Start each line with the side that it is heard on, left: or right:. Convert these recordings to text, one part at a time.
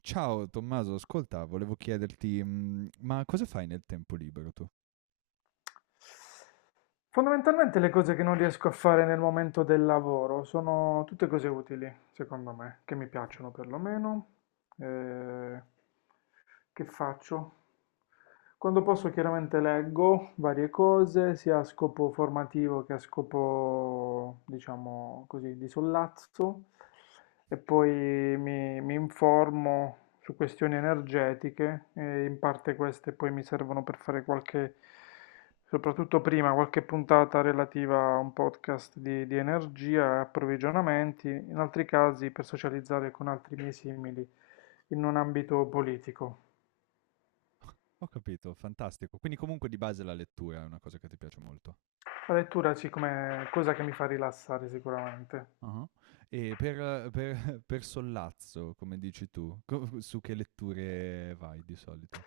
right: Ciao Tommaso, ascolta, volevo chiederti, ma cosa fai nel tempo libero tu?
left: Fondamentalmente le cose che non riesco a fare nel momento del lavoro sono tutte cose utili, secondo me, che mi piacciono perlomeno. eh, che faccio? Quando posso chiaramente leggo varie cose, sia a scopo formativo che a scopo, diciamo così, di sollazzo, e poi mi informo su questioni energetiche, e in parte queste poi mi servono per fare qualche, soprattutto prima, qualche puntata relativa a un podcast di energia e approvvigionamenti, in altri casi per socializzare con altri miei simili in un ambito politico.
right: Ho capito, fantastico. Quindi comunque di base la lettura è una cosa che ti piace molto.
left: La lettura sì, come cosa che mi fa rilassare sicuramente.
right: Ah. E per sollazzo, come dici tu, su che letture vai di solito?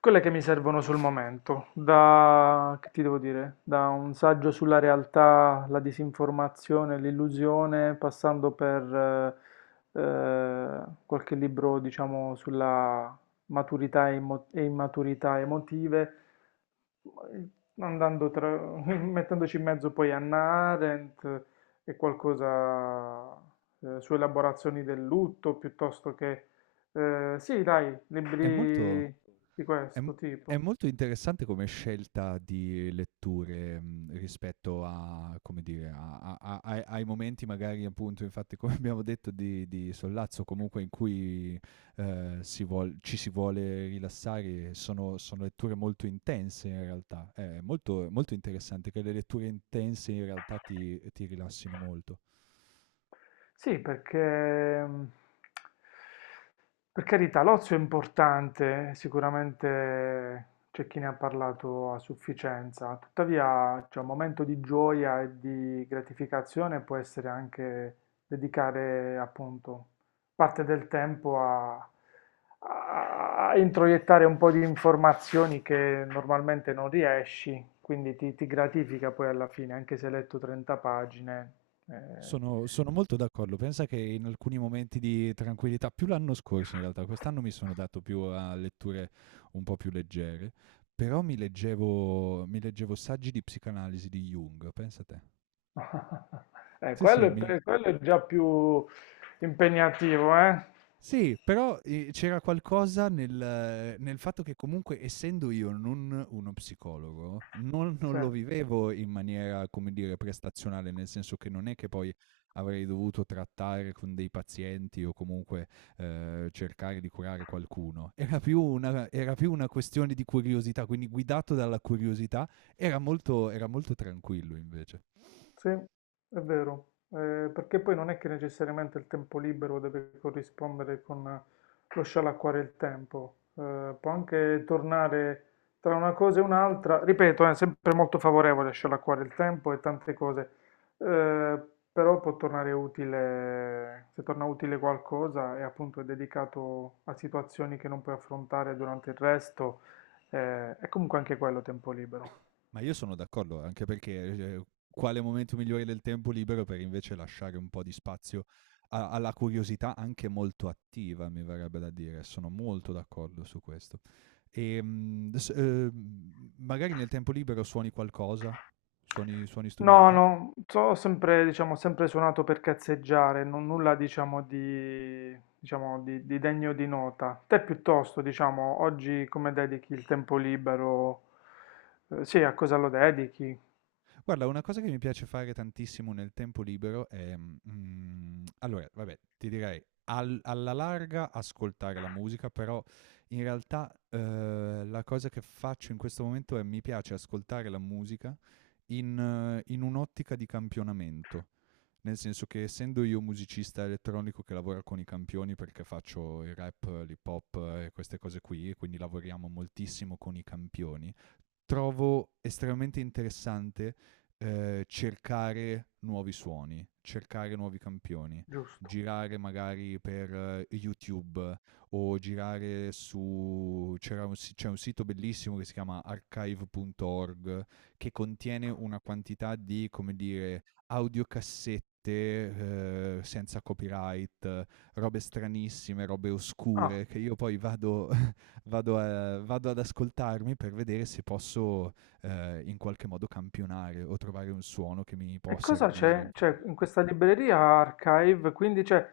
left: Quelle che mi servono sul momento, da, che ti devo dire, da un saggio sulla realtà, la disinformazione, l'illusione, passando per eh, eh, qualche libro, diciamo, sulla maturità e, e immaturità emotive, andando tra, mettendoci in mezzo poi Anna Arendt e qualcosa su elaborazioni del lutto, piuttosto che... sì, dai,
right: È molto...
left: libri di
right: È m
left: questo
right: è
left: tipo?
right: molto interessante come scelta di letture, mhmm, rispetto a come dire, a a a ai ai momenti magari appunto, infatti come abbiamo detto di sollazzo, comunque in cui, si vuol ci si vuole rilassare, sono letture molto intense in realtà. È molto molto interessante che le letture intense in realtà ti rilassino molto.
left: Sì, perché mh, per carità l'ozio è importante, sicuramente c'è chi ne ha parlato a sufficienza, tuttavia c'è un momento di gioia e di gratificazione può essere anche dedicare appunto parte del tempo a, a introiettare un po' di informazioni che normalmente non riesci, quindi ti gratifica poi alla fine, anche se hai letto 30 pagine. eh,
right: Sono molto d'accordo. Pensa che in alcuni momenti di tranquillità, più l'anno scorso in realtà, quest'anno mi sono dato più a letture un po' più leggere, però mi leggevo saggi di psicanalisi di Jung, pensa te. Sì,
left: Quello,
right: sì,
left: è
right: mi,
left: quello è già più impegnativo, eh?
right: Sì, però, c'era qualcosa nel fatto che comunque essendo io non uno psicologo, non
left: Sì.
right: lo vivevo in maniera, come dire, prestazionale, nel senso che non è che poi avrei dovuto trattare con dei pazienti o comunque, cercare di curare qualcuno. Era più una questione di curiosità, quindi guidato dalla curiosità era molto tranquillo invece.
left: Sì, è vero, perché poi non è che necessariamente il tempo libero deve corrispondere con lo scialacquare il tempo, può anche tornare tra una cosa e un'altra, ripeto, è sempre molto favorevole a scialacquare il tempo e tante cose, eh, però può tornare utile, se torna utile qualcosa e appunto è dedicato a situazioni che non puoi affrontare durante il resto, è comunque anche quello tempo libero.
right: Ma io sono d'accordo, anche perché quale momento migliore del tempo libero per invece lasciare un po' di spazio alla curiosità anche molto attiva, mi verrebbe da dire. Sono molto d'accordo su questo. E, adesso, magari nel tempo libero suoni qualcosa, suoni
left: No,
right: strumenti.
left: no, ho sempre, diciamo, sempre suonato per cazzeggiare, non nulla, diciamo, di degno di nota. Te piuttosto, diciamo, oggi come dedichi il tempo libero? Sì, a cosa lo dedichi?
right: Guarda, una cosa che mi piace fare tantissimo nel tempo libero è... allora, vabbè, ti direi alla larga ascoltare la musica, però in realtà la cosa che faccio in questo momento è mi piace ascoltare la musica in, in un'ottica di campionamento. Nel senso che essendo io musicista elettronico che lavora con i campioni perché faccio il rap, l'hip hop e queste cose qui, e quindi lavoriamo moltissimo con i campioni, trovo estremamente interessante cercare nuovi suoni, cercare nuovi campioni,
left: Giusto.
right: girare magari per YouTube o girare su... c'è un sito bellissimo che si chiama archive.org, che contiene una quantità di, come dire, audiocassette, senza copyright, robe stranissime, robe
left: Ah,
right: oscure che io poi vado vado ad ascoltarmi per vedere se posso in qualche modo campionare o trovare un suono che mi può
left: e cosa
right: servire
left: c'è?
right: in
left: C'è
right: futuro.
left: in questa libreria Archive, quindi c'è,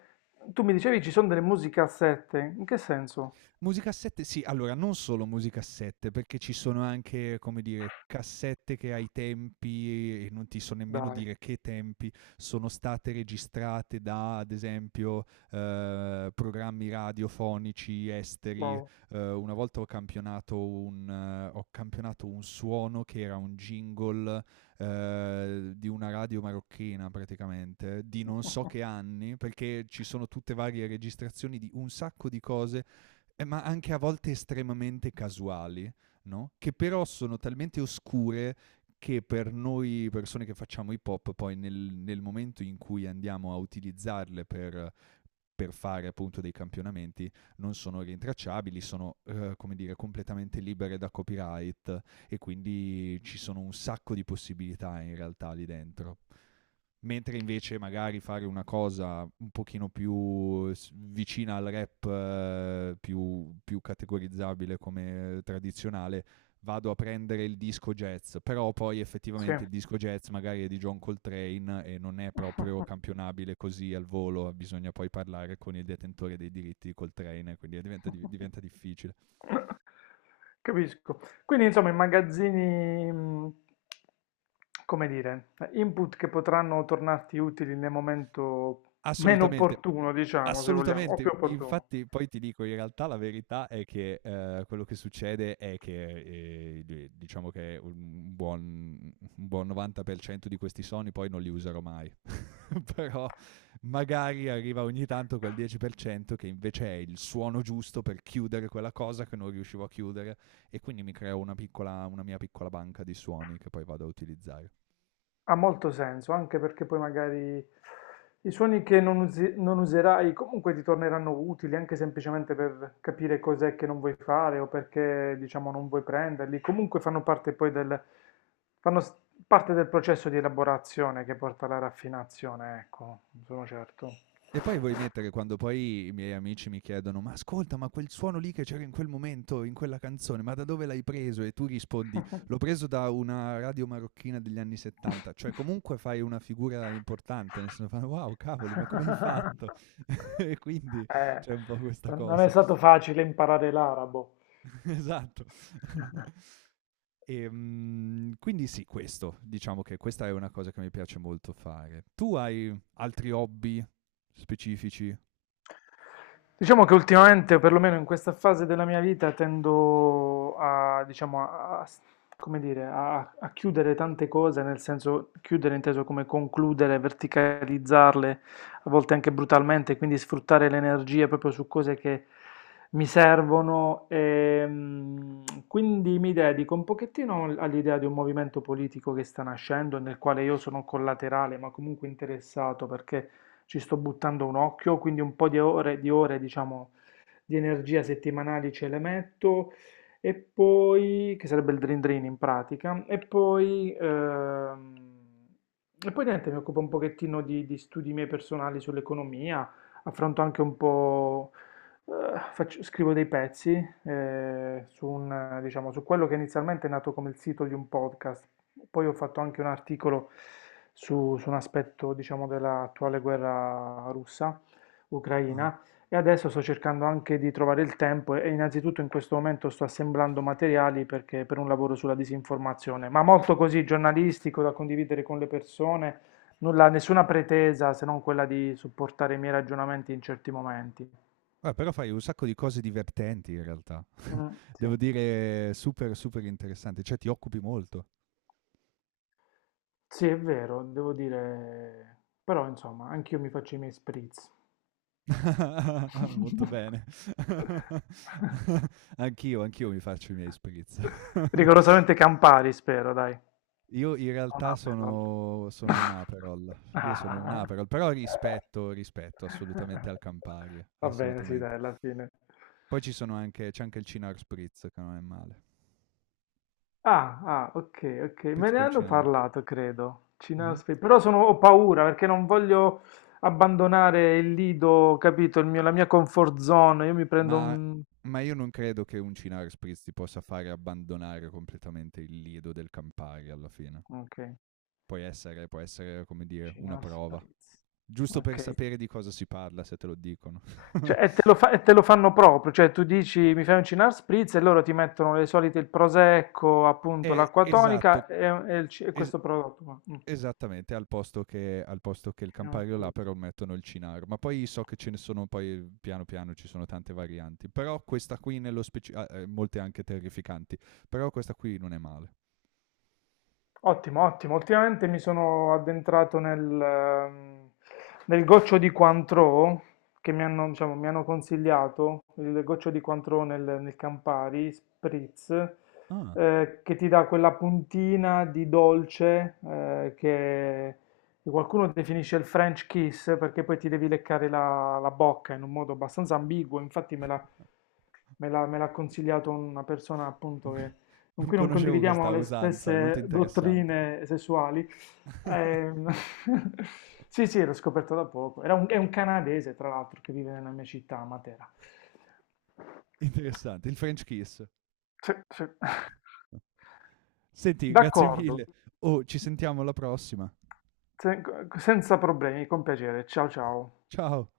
left: tu mi dicevi ci sono delle musicassette, in che senso?
right: Musicassette, sì, allora non solo musicassette, perché ci sono anche, come dire, cassette che ai tempi, e non ti so nemmeno
left: Dai,
right: dire che tempi, sono state registrate da, ad esempio, programmi radiofonici esteri.
left: wow,
right: Una volta ho campionato ho campionato un suono che era un jingle di una radio marocchina praticamente, di non so che anni, perché ci sono tutte varie registrazioni di un sacco di cose, ma anche a volte estremamente casuali, no? Che però sono talmente oscure che per noi persone che facciamo hip hop, poi nel momento in cui andiamo a utilizzarle per fare appunto dei campionamenti non sono rintracciabili, sono come dire completamente libere da copyright e quindi ci sono un sacco di possibilità in realtà lì dentro. Mentre invece magari fare una cosa un pochino più vicina al rap, più categorizzabile come tradizionale, vado a prendere il disco jazz, però poi
left: sì.
right: effettivamente il disco jazz magari è di John Coltrane e non è proprio campionabile così al volo, bisogna poi parlare con il detentore dei diritti di Coltrane, quindi diventa difficile.
left: Capisco. Quindi, insomma, i magazzini, come dire, input che potranno tornarti utili nel momento meno
right: Assolutamente.
left: opportuno, diciamo, se vogliamo, o più
right: Assolutamente.
left: opportuno.
right: Infatti poi ti dico, in realtà la verità è che quello che succede è che, di diciamo che un buon 90% di questi soni poi non li userò mai, però magari arriva ogni tanto quel 10% che invece è il suono giusto per chiudere quella cosa che non riuscivo a chiudere e quindi mi creo una mia piccola banca di suoni che poi vado a utilizzare.
left: Ha molto senso, anche perché poi magari i suoni che non, non userai comunque ti torneranno utili, anche semplicemente per capire cos'è che non vuoi fare o perché, diciamo, non vuoi prenderli. Comunque fanno parte poi del, fanno s- parte del processo di elaborazione che porta alla raffinazione, ecco, sono certo.
right: E poi vuoi mettere quando poi i miei amici mi chiedono: Ma ascolta, ma quel suono lì che c'era in quel momento, in quella canzone, ma da dove l'hai preso? E tu rispondi: L'ho preso da una radio marocchina degli anni 70. Cioè, comunque fai una figura importante, nel senso fanno: Wow, cavoli, ma come hai fatto? e quindi
left: Eh,
right: c'è un po' questa
left: non è
right: cosa.
left: stato facile imparare l'arabo.
right: esatto. e quindi sì, questo, diciamo che questa è una cosa che mi piace molto fare. Tu hai altri hobby specifici?
left: Diciamo che ultimamente, perlomeno in questa fase della mia vita, tendo a, diciamo, come dire, a, a chiudere tante cose, nel senso chiudere inteso come concludere, verticalizzarle, a volte anche brutalmente, quindi sfruttare le energie proprio su cose che mi servono. E, mm, quindi mi dedico un pochettino all'idea di un movimento politico che sta nascendo, nel quale io sono collaterale, ma comunque interessato, perché ci sto buttando un occhio, quindi un po' di ore, diciamo di energia settimanali ce le metto, e poi, che sarebbe il Dream Dream in pratica, e poi niente, mi occupo un pochettino di studi miei personali sull'economia, affronto anche un po', scrivo dei pezzi, diciamo, su quello che inizialmente è nato come il sito di un podcast, poi ho fatto anche un articolo su un aspetto, diciamo, dell'attuale guerra russa,
right: Ah.
left: ucraina. E adesso sto cercando anche di trovare il tempo innanzitutto in questo momento sto assemblando materiali perché, per un lavoro sulla disinformazione, ma molto così giornalistico da condividere con le persone, nulla, nessuna pretesa se non quella di supportare i miei ragionamenti in certi momenti.
right: Però fai un sacco di cose divertenti in realtà.
left: Mm, sì.
right: Devo dire, super, super interessante. Cioè, ti occupi molto.
left: Sì, è vero, devo dire, però insomma, anch'io mi faccio i miei spritz.
right: Molto bene. anch'io, anch'io mi faccio i miei spritz.
left: Rigorosamente Campari, spero, dai.
right: Io in
left: Non
right: realtà
left: Aperol.
right: sono, sono un Aperol. Io sono un Aperol, però rispetto, rispetto assolutamente al Campari,
left: Va bene, sì, dai,
right: assolutamente.
left: alla fine.
right: Poi ci sono anche, c'è anche il Cinar Spritz, che non è male.
left: Ah, ah, ok, ok. Me
right: Spritz
left: ne
right: col
left: hanno
right: Cinar.
left: parlato, credo. Cinar
right: Mhm.
left: Space. Però sono, ho paura perché non voglio abbandonare il lido, capito? La mia comfort zone. Io mi prendo
right: Ma
left: un...
right: ma io non credo che un Cinare Spritz ti possa fare abbandonare completamente il lido del Campari alla fine.
left: Ok,
right: Può essere, come dire, una
left: Cinar
right: prova.
left: Spritz.
right: Giusto
left: Ok.
right: per sapere di cosa si parla, se te lo dicono.
left: Cioè, e te lo e te lo fanno proprio, cioè tu dici mi fai un Cynar Spritz e loro ti mettono le solite, il prosecco, appunto l'acqua
right: Esatto,
left: tonica e il e
right: es-
left: questo prodotto qua. Mm,
right: esattamente, al posto che il
left: Cynar
right: Campari là
left: Spritz.
right: però mettono il Cinaro. Ma poi so che ce ne sono, poi piano piano ci sono tante varianti. Però questa qui nello specifico, ah, molte anche terrificanti. Però questa qui non è male.
left: Ottimo, ottimo. Ultimamente mi sono addentrato nel, nel goccio di Cointreau che mi hanno, diciamo, mi hanno consigliato, il goccio di Cointreau nel, nel Campari Spritz,
right: Ah,
left: che ti dà quella puntina di dolce che qualcuno definisce il French kiss perché poi ti devi leccare la, la bocca in un modo abbastanza ambiguo. Infatti me l'ha consigliato una persona appunto che
right: ok.
left: con
right: Non
left: cui non
right: conoscevo
left: condividiamo
right: questa
left: le
right: usanza, è molto
left: stesse
right: interessante.
left: dottrine sessuali. Ehm, sì, sì, l'ho scoperto da poco. Era è un canadese, tra l'altro, che vive nella mia città, a Matera.
right: interessante, il French kiss.
left: Sì, sì.
right: Senti, grazie
left: D'accordo,
right: mille. Oh, ci sentiamo alla prossima.
left: Sen- senza problemi, con piacere. Ciao ciao.
right: Ciao.